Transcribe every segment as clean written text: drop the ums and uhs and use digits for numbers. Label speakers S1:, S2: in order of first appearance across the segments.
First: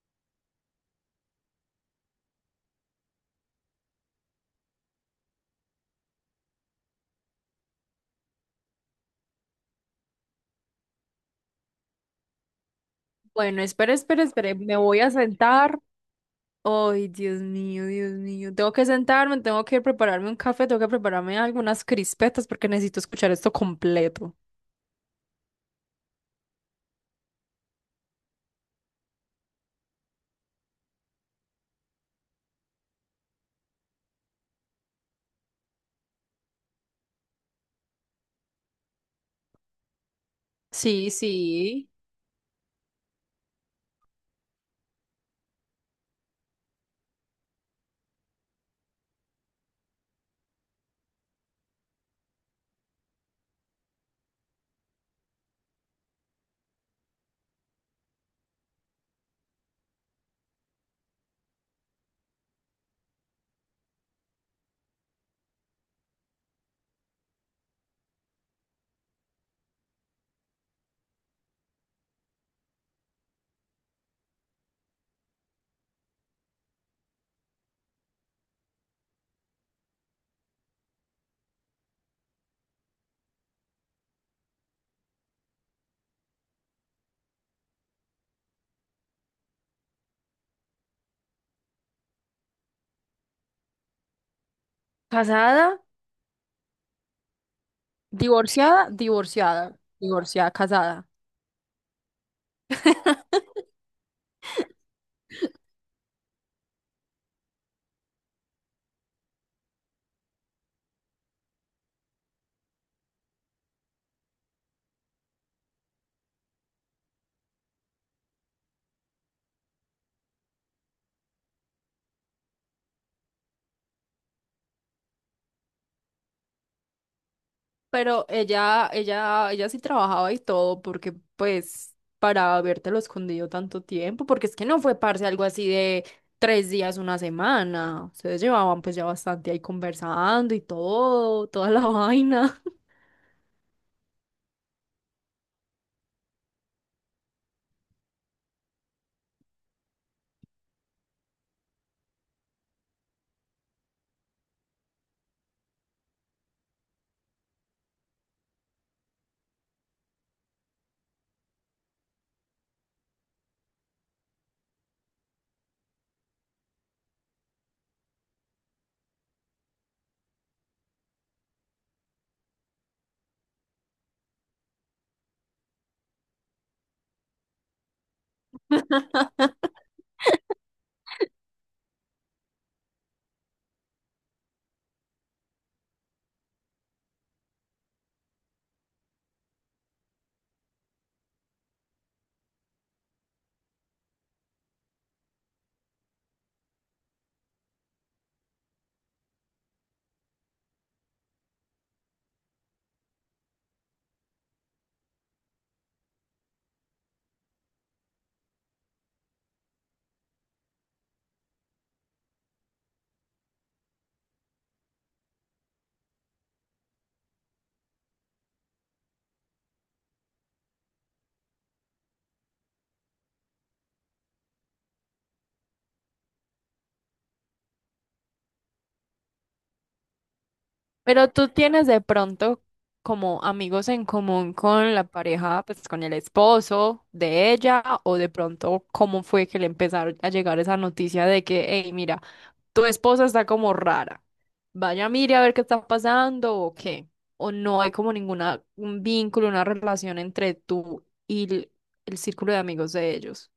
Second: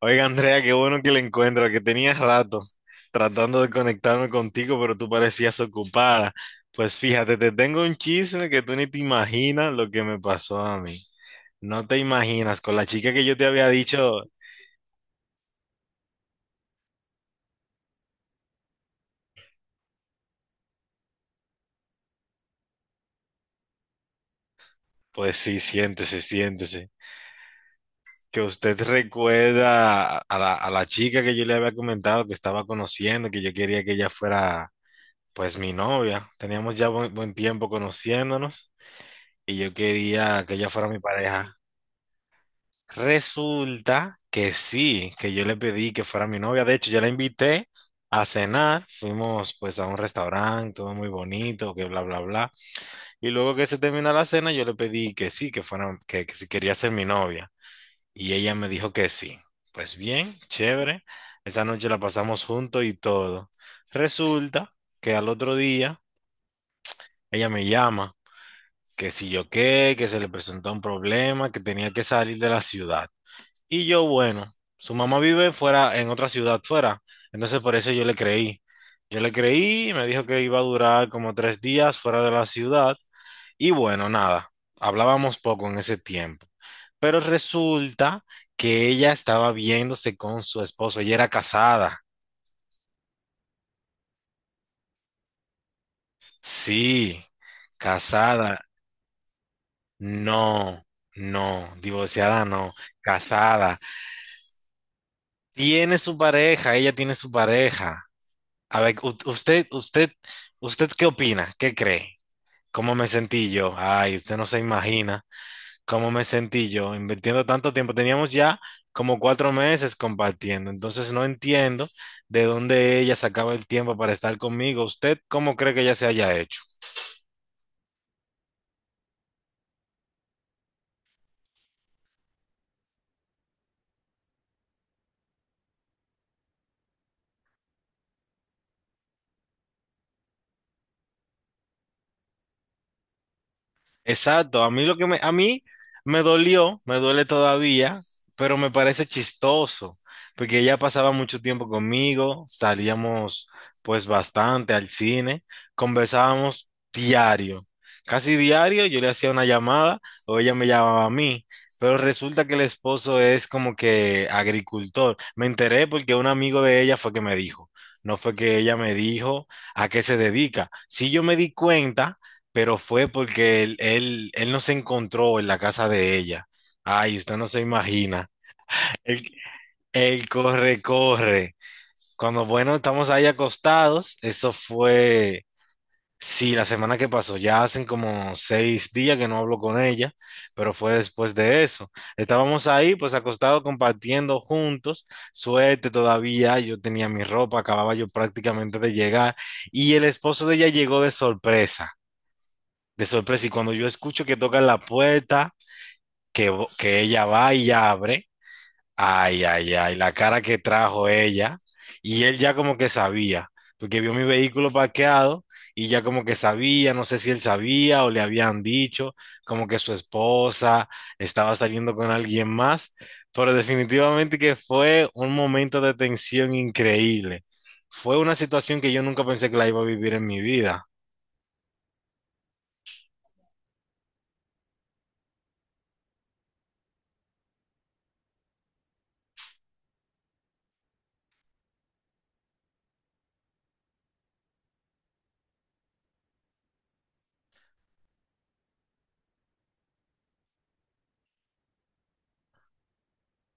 S1: Oiga, Andrea, qué bueno que le encuentro, que tenías rato tratando de conectarme contigo, pero tú parecías ocupada. Pues fíjate, te tengo un chisme que tú ni te imaginas lo que me pasó a mí. No te imaginas, con la chica que yo te
S2: Bueno,
S1: había
S2: espere,
S1: dicho,
S2: espere, espere. Me voy a sentar. Ay, Dios mío, Dios mío. Tengo que sentarme, tengo que prepararme un café, tengo que prepararme algunas crispetas porque necesito escuchar esto completo.
S1: pues sí, siéntese, siéntese. Que usted recuerda a la chica que yo le había comentado que estaba conociendo, que yo quería que ella fuera, pues, mi novia. Teníamos ya buen tiempo conociéndonos y yo quería que ella fuera mi
S2: Sí,
S1: pareja.
S2: sí.
S1: Resulta que sí, que yo le pedí que fuera mi novia. De hecho, yo la invité a cenar. Fuimos pues a un restaurante, todo muy bonito, que bla, bla, bla. Y luego que se termina la cena, yo le pedí que sí, que fuera, que si quería ser mi novia. Y ella me dijo que sí. Pues bien, chévere. Esa noche la pasamos juntos y todo. Resulta que al otro día ella me llama, que si yo qué, que se le presentó un problema, que tenía que salir de la ciudad. Y yo, bueno, su mamá vive fuera, en otra ciudad fuera. Entonces por eso yo le creí. Yo le creí, me dijo que iba a durar como 3 días fuera de la ciudad. Y bueno, nada, hablábamos poco en ese tiempo. Pero resulta que ella estaba viéndose con su esposo. Ella era casada.
S2: Casada,
S1: Sí, casada.
S2: divorciada, divorciada, divorciada,
S1: No,
S2: casada.
S1: no, divorciada no, casada. Tiene su pareja, ella tiene su pareja. A ver, usted, ¿qué opina? ¿Qué cree? ¿Cómo me sentí yo? Ay, usted no se imagina cómo me sentí yo invirtiendo tanto tiempo. Teníamos ya como 4 meses compartiendo, entonces no entiendo de dónde ella sacaba el tiempo para estar conmigo. ¿Usted cómo cree que ella se haya hecho?
S2: Pero ella sí trabajaba y todo, porque pues para habértelo escondido tanto tiempo, porque es que no fue parce algo así de tres días, una semana. Ustedes llevaban pues ya bastante ahí conversando y todo, toda la vaina.
S1: Exacto, a mí me dolió, me duele todavía, pero me parece chistoso, porque ella pasaba mucho tiempo conmigo, salíamos pues bastante al cine, conversábamos diario, casi diario, yo le hacía una llamada o ella me llamaba a mí, pero resulta que el esposo es como que agricultor. Me enteré porque un amigo de ella fue que me dijo, no fue que ella me dijo a qué se dedica. Si yo me di cuenta pero fue porque él no se encontró en la casa de ella. Ay, usted no se imagina. Él, él corre, corre. Cuando, bueno, estamos ahí acostados, eso fue, sí, la semana que pasó, ya hacen como 6 días que no hablo con ella, pero fue después de eso. Estábamos ahí, pues acostados, compartiendo juntos, suerte todavía, yo tenía mi ropa, acababa yo prácticamente de llegar, y el esposo de ella llegó de sorpresa. Y cuando yo escucho que tocan la puerta, que ella va y abre, ay, ay, ay, la cara que trajo ella. Y él ya como que sabía, porque vio mi vehículo parqueado y ya como que sabía, no sé si él sabía o le habían dicho, como que su esposa estaba saliendo con alguien más, pero definitivamente que fue un momento de tensión increíble. Fue una situación que yo nunca pensé que la iba a vivir en mi vida.
S2: Pero tú tienes de pronto como amigos en común con la pareja, pues con el esposo de ella, o de pronto cómo fue que le empezaron a llegar esa noticia de que, hey, mira, tu esposa está como rara. Vaya, mire a ver qué está pasando o qué. O no hay como ninguna un vínculo, una relación entre tú y el círculo de amigos de ellos.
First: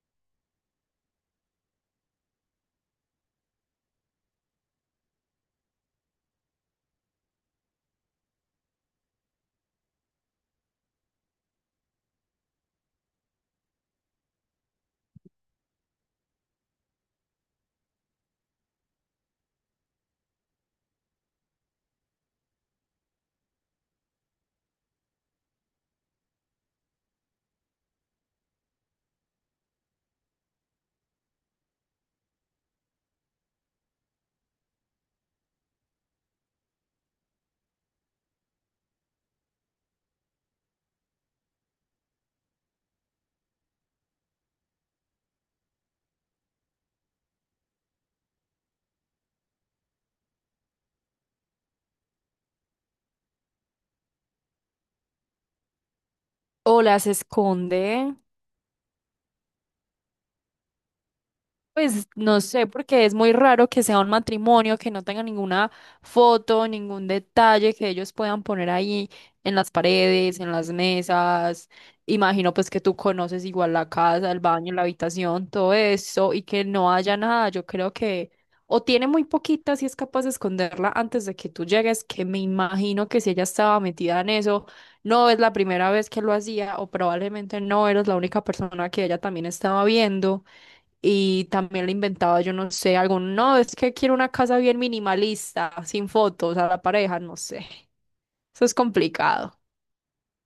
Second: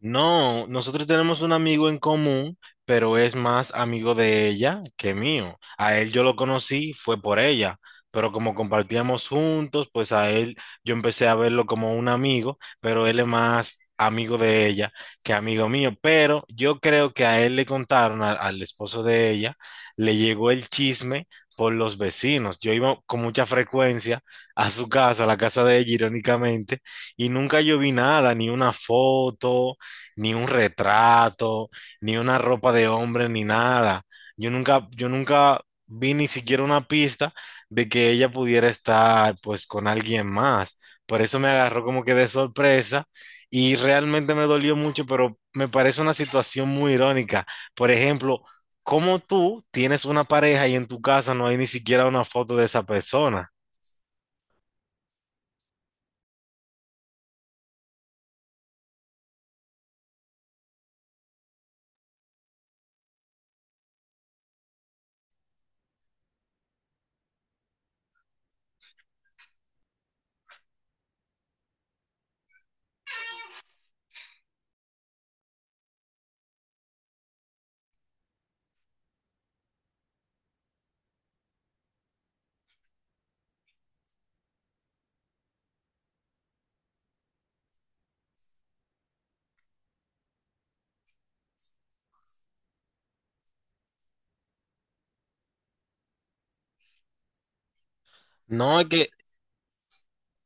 S1: No, nosotros tenemos un amigo en común, pero es más amigo de ella que mío. A él yo lo conocí, fue por ella, pero como compartíamos juntos, pues a él yo empecé a verlo como un amigo, pero él es más amigo de ella que amigo mío. Pero yo creo que a él le contaron, al esposo de ella, le llegó el chisme por los vecinos. Yo iba con mucha frecuencia a su casa, a la casa de ella, irónicamente, y nunca yo vi nada, ni una foto ni un retrato, ni una ropa de hombre, ni nada. Yo nunca vi ni siquiera una pista de que ella pudiera estar pues con alguien más. Por eso me agarró como que de sorpresa y realmente me dolió mucho, pero me parece una situación muy irónica. Por ejemplo, ¿cómo tú tienes una pareja y en tu casa no hay ni siquiera una foto de esa persona?
S2: O las esconde. Pues no sé, porque es muy raro que sea un matrimonio, que no tenga ninguna foto, ningún detalle que ellos puedan poner ahí en las paredes, en las mesas. Imagino pues que tú conoces igual la casa, el baño, la habitación, todo eso, y que no haya nada. Yo creo que o tiene muy poquita si es capaz de esconderla antes de que tú llegues, que me imagino que si ella estaba metida en eso, no es la primera vez que lo hacía o probablemente no eres la única persona que ella también estaba viendo. Y también le inventaba, yo no sé, algo no, es que quiero una casa bien minimalista, sin fotos a la pareja, no sé. Eso es
S1: No, es que.
S2: complicado.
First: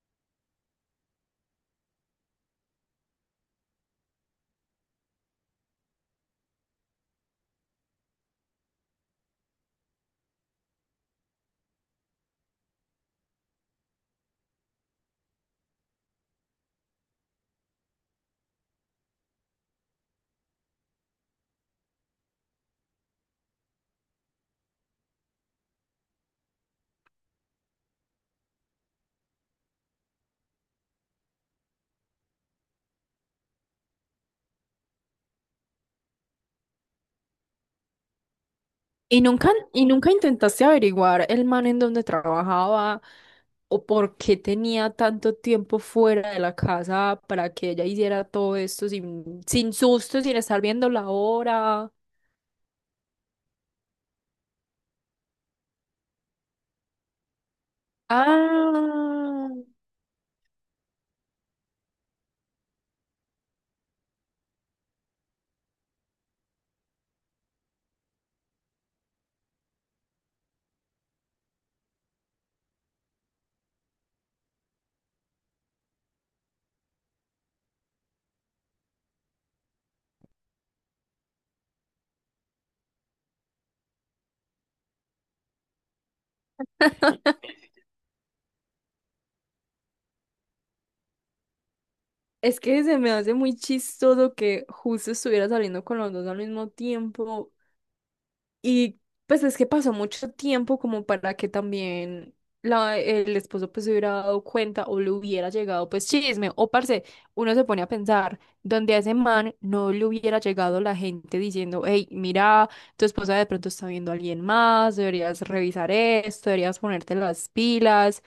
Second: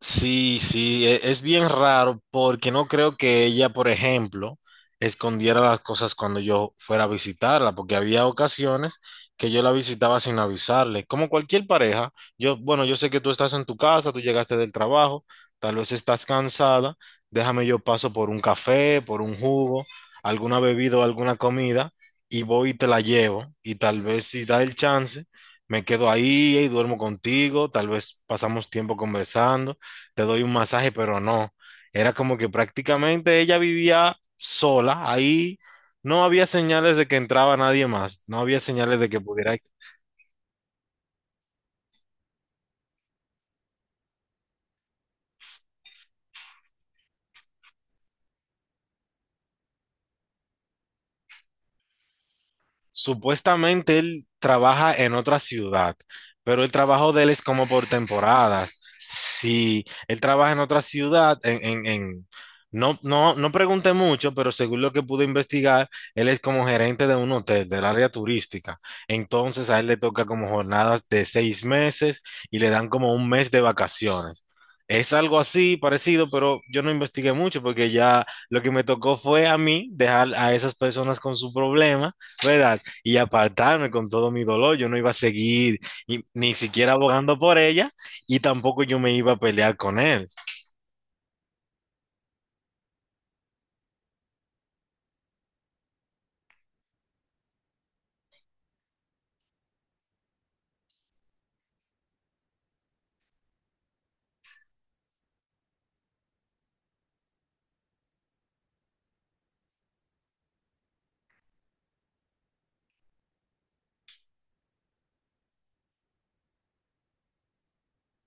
S1: Sí, sí, es bien raro porque no creo que ella, por ejemplo, escondiera las cosas cuando yo fuera a visitarla, porque había ocasiones que yo la visitaba sin avisarle. Como cualquier pareja, yo, bueno, yo sé que tú estás en tu casa, tú llegaste del trabajo, tal vez estás cansada, déjame yo paso por un café, por un jugo, alguna bebida o alguna comida y voy y te la llevo y tal vez si da el chance. Me quedo ahí y duermo contigo, tal vez pasamos tiempo conversando, te doy un masaje, pero no. Era como que prácticamente ella vivía sola, ahí no había señales de que entraba nadie más, no había señales de que pudiera.
S2: Y nunca intentaste averiguar el man en donde trabajaba o por qué tenía tanto tiempo fuera de la casa para que ella hiciera todo esto sin, sin susto, sin estar viendo la hora?
S1: Supuestamente él trabaja en otra ciudad, pero el trabajo de él es como por temporadas.
S2: Ah,
S1: Si él trabaja en otra ciudad, no, no, no pregunté mucho, pero según lo que pude investigar, él es como gerente de un hotel del área turística. Entonces a él le toca como jornadas de 6 meses y le dan como un mes de vacaciones. Es algo así parecido, pero yo no investigué mucho porque ya lo que me tocó fue a mí dejar a esas personas con su problema, ¿verdad? Y apartarme con todo mi dolor. Yo no iba a seguir ni siquiera abogando por ella y tampoco yo me iba a pelear con él.
S2: es que se me hace muy chistoso que justo estuviera saliendo con los dos al mismo tiempo. Y pues es que pasó mucho tiempo como para que también el esposo pues se hubiera dado cuenta o le hubiera llegado pues chisme. O parce, uno se pone a pensar, donde a ese man no le hubiera llegado la gente diciendo, hey, mira, tu esposa de pronto está viendo a alguien más, deberías revisar esto, deberías ponerte las pilas.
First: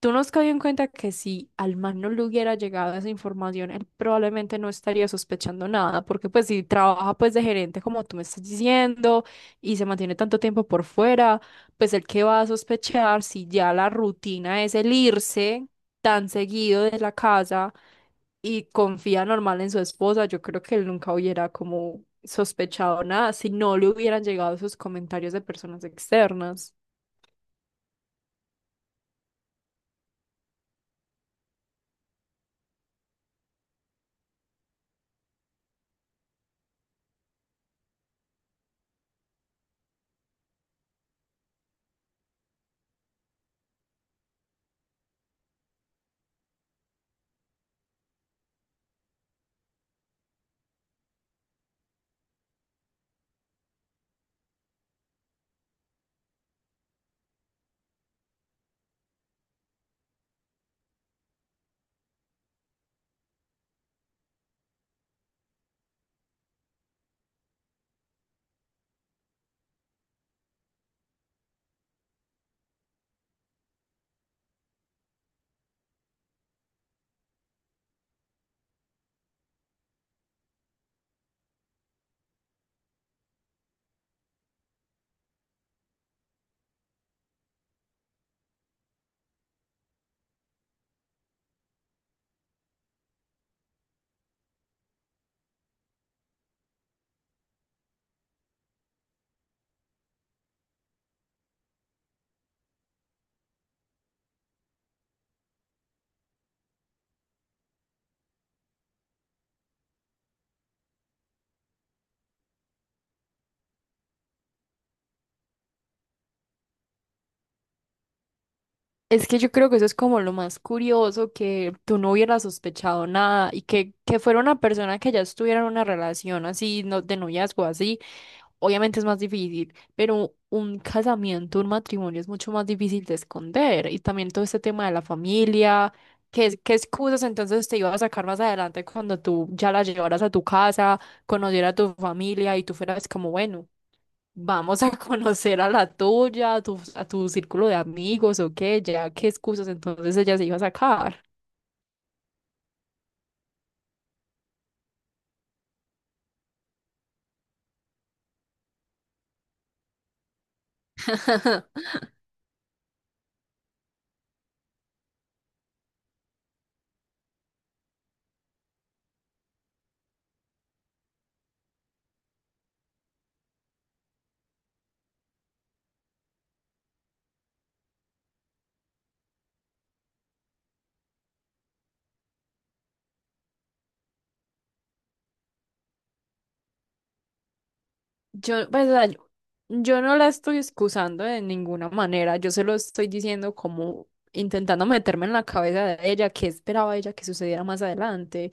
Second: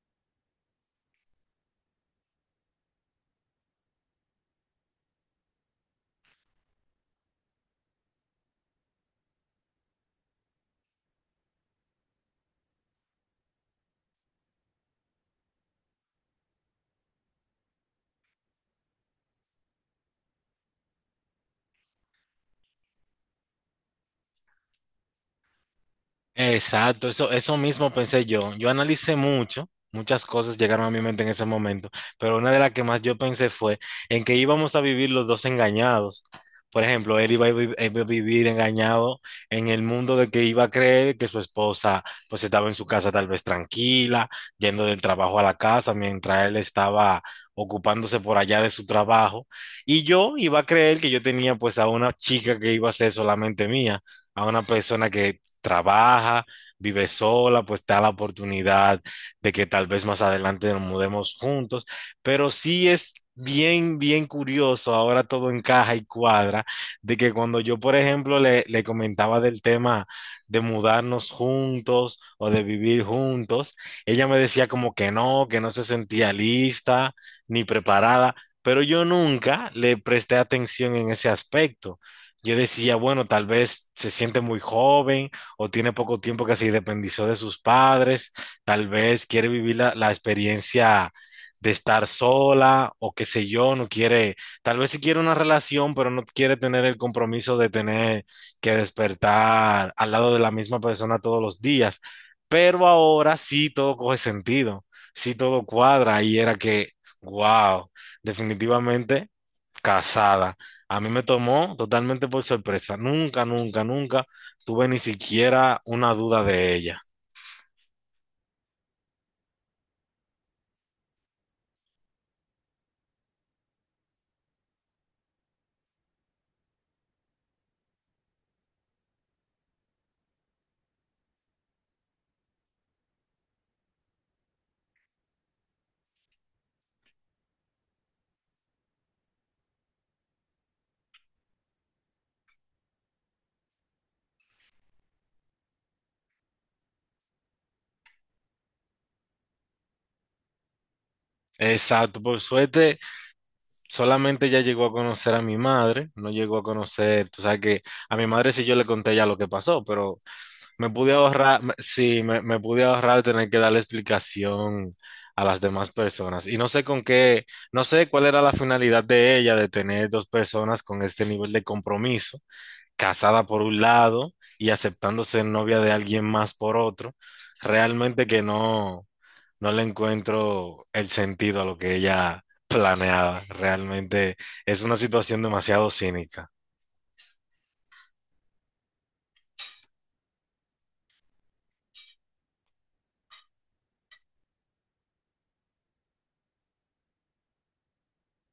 S2: ¿Tú no has caído en cuenta que si al man no le hubiera llegado esa información, él probablemente no estaría sospechando nada, porque pues si trabaja pues de gerente como tú me estás diciendo y se mantiene tanto tiempo por fuera, pues el que va a sospechar si ya la rutina es el irse tan seguido de la casa y confía normal en su esposa? Yo creo que él nunca hubiera como sospechado nada si no le hubieran llegado esos comentarios de personas externas.
S1: Exacto, eso mismo pensé yo. Yo analicé mucho, muchas cosas llegaron a mi mente en ese momento, pero una de las que más yo pensé fue en que íbamos a vivir los dos engañados. Por ejemplo, él iba a vivir engañado en el mundo de que iba a creer que su esposa pues estaba en su casa tal vez tranquila, yendo del trabajo a la casa, mientras él estaba ocupándose por allá de su trabajo. Y yo iba a creer que yo tenía pues a una chica que iba a ser solamente mía, a una persona que trabaja, vive sola, pues está la oportunidad de que tal vez más adelante nos mudemos juntos, pero sí es bien, bien curioso, ahora todo encaja y cuadra, de que cuando yo, por ejemplo, le comentaba del tema de mudarnos juntos o de vivir juntos, ella me decía como que no se sentía lista ni preparada, pero yo nunca le presté atención en ese aspecto. Yo decía, bueno, tal vez se siente muy joven, o tiene poco tiempo que se independizó de sus padres, tal vez quiere vivir la experiencia de estar sola o qué sé yo, no quiere, tal vez sí quiere una relación, pero no quiere tener el compromiso de tener que despertar al lado de la misma persona todos los días. Pero ahora sí todo coge sentido, sí todo cuadra y era que, wow, definitivamente casada. A mí me tomó totalmente por sorpresa. Nunca, nunca, nunca tuve ni siquiera una duda de ella.
S2: Es que yo creo que eso es como lo más curioso, que tú no hubieras sospechado nada y que fuera una persona que ya estuviera en una relación así, no, de noviazgo así, obviamente es más difícil, pero un casamiento, un matrimonio es mucho más difícil de esconder, y también todo este tema de la familia, qué excusas entonces te iba a sacar más adelante cuando tú ya la llevaras a tu casa, conocieras a tu familia y tú fueras como, bueno. Vamos a conocer a la tuya, a a tu círculo de amigos o qué, ya qué excusas entonces ella se iba a sacar.
S1: Exacto, por suerte, solamente ella llegó a conocer a mi madre, no llegó a conocer, tú sabes que a mi madre sí yo le conté ya lo que pasó, pero me pude ahorrar, sí, me pude ahorrar tener que dar la explicación a las demás personas. Y no sé con qué, no sé cuál era la finalidad de ella de tener dos personas con este nivel de compromiso, casada por un lado y aceptándose novia de alguien más por otro, realmente que no. No le encuentro el sentido a lo que ella planeaba. Realmente es una situación demasiado cínica.
S2: Yo, pues, o sea, Yo no la estoy excusando de ninguna manera, yo se lo estoy diciendo como intentando meterme en la cabeza de ella, qué esperaba ella que sucediera más adelante.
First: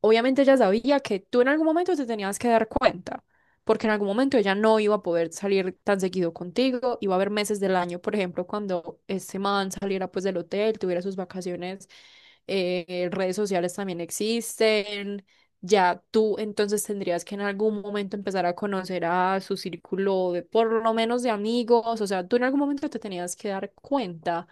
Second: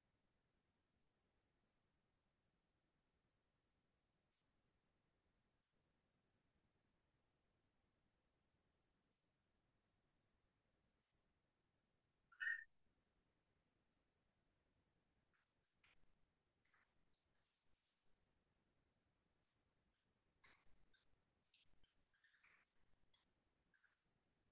S2: Obviamente ella sabía que tú en algún momento te tenías que dar cuenta, porque en algún momento ella no iba a poder salir tan seguido contigo, iba a haber meses del año, por ejemplo, cuando ese man saliera pues del hotel, tuviera sus vacaciones, redes sociales también existen, ya tú entonces tendrías que en algún momento empezar a conocer a su círculo de por lo menos de amigos, o sea, tú en algún momento te tenías que dar cuenta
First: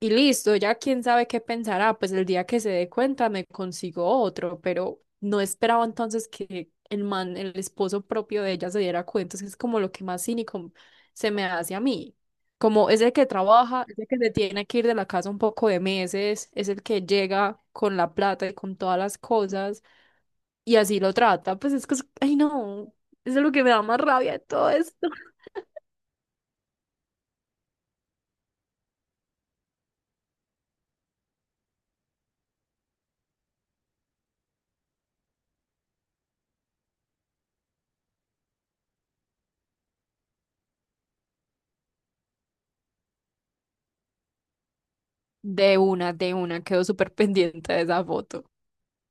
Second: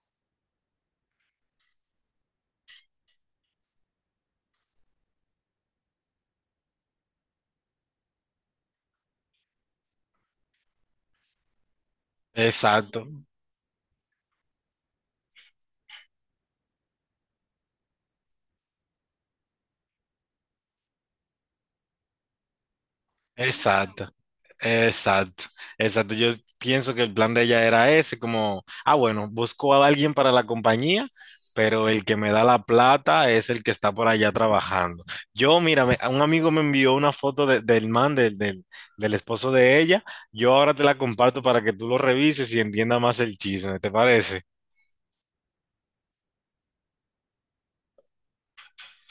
S2: y listo, ya quién sabe qué pensará, pues el día que se dé cuenta me consigo otro, pero no esperaba entonces que el man, el esposo propio de ella se diera cuenta, entonces es como lo que más cínico se me hace a mí, como
S1: Exacto,
S2: es el que trabaja, es el que se tiene que ir de la casa un poco de meses, es el que llega con la plata y con todas las cosas y así lo trata, pues es que, ay no, eso es lo que me da más
S1: exacto,
S2: rabia de todo esto.
S1: exacto, exacto. Yo pienso que el plan de ella era ese, como, ah, bueno, busco a alguien para la compañía, pero el que me da la plata es el que está por allá trabajando. Yo, mira, un amigo me envió una foto del man, del esposo de ella. Yo ahora te la comparto para que tú lo revises y entiendas más el chisme, ¿te parece?
S2: De una, quedo súper pendiente de esa foto.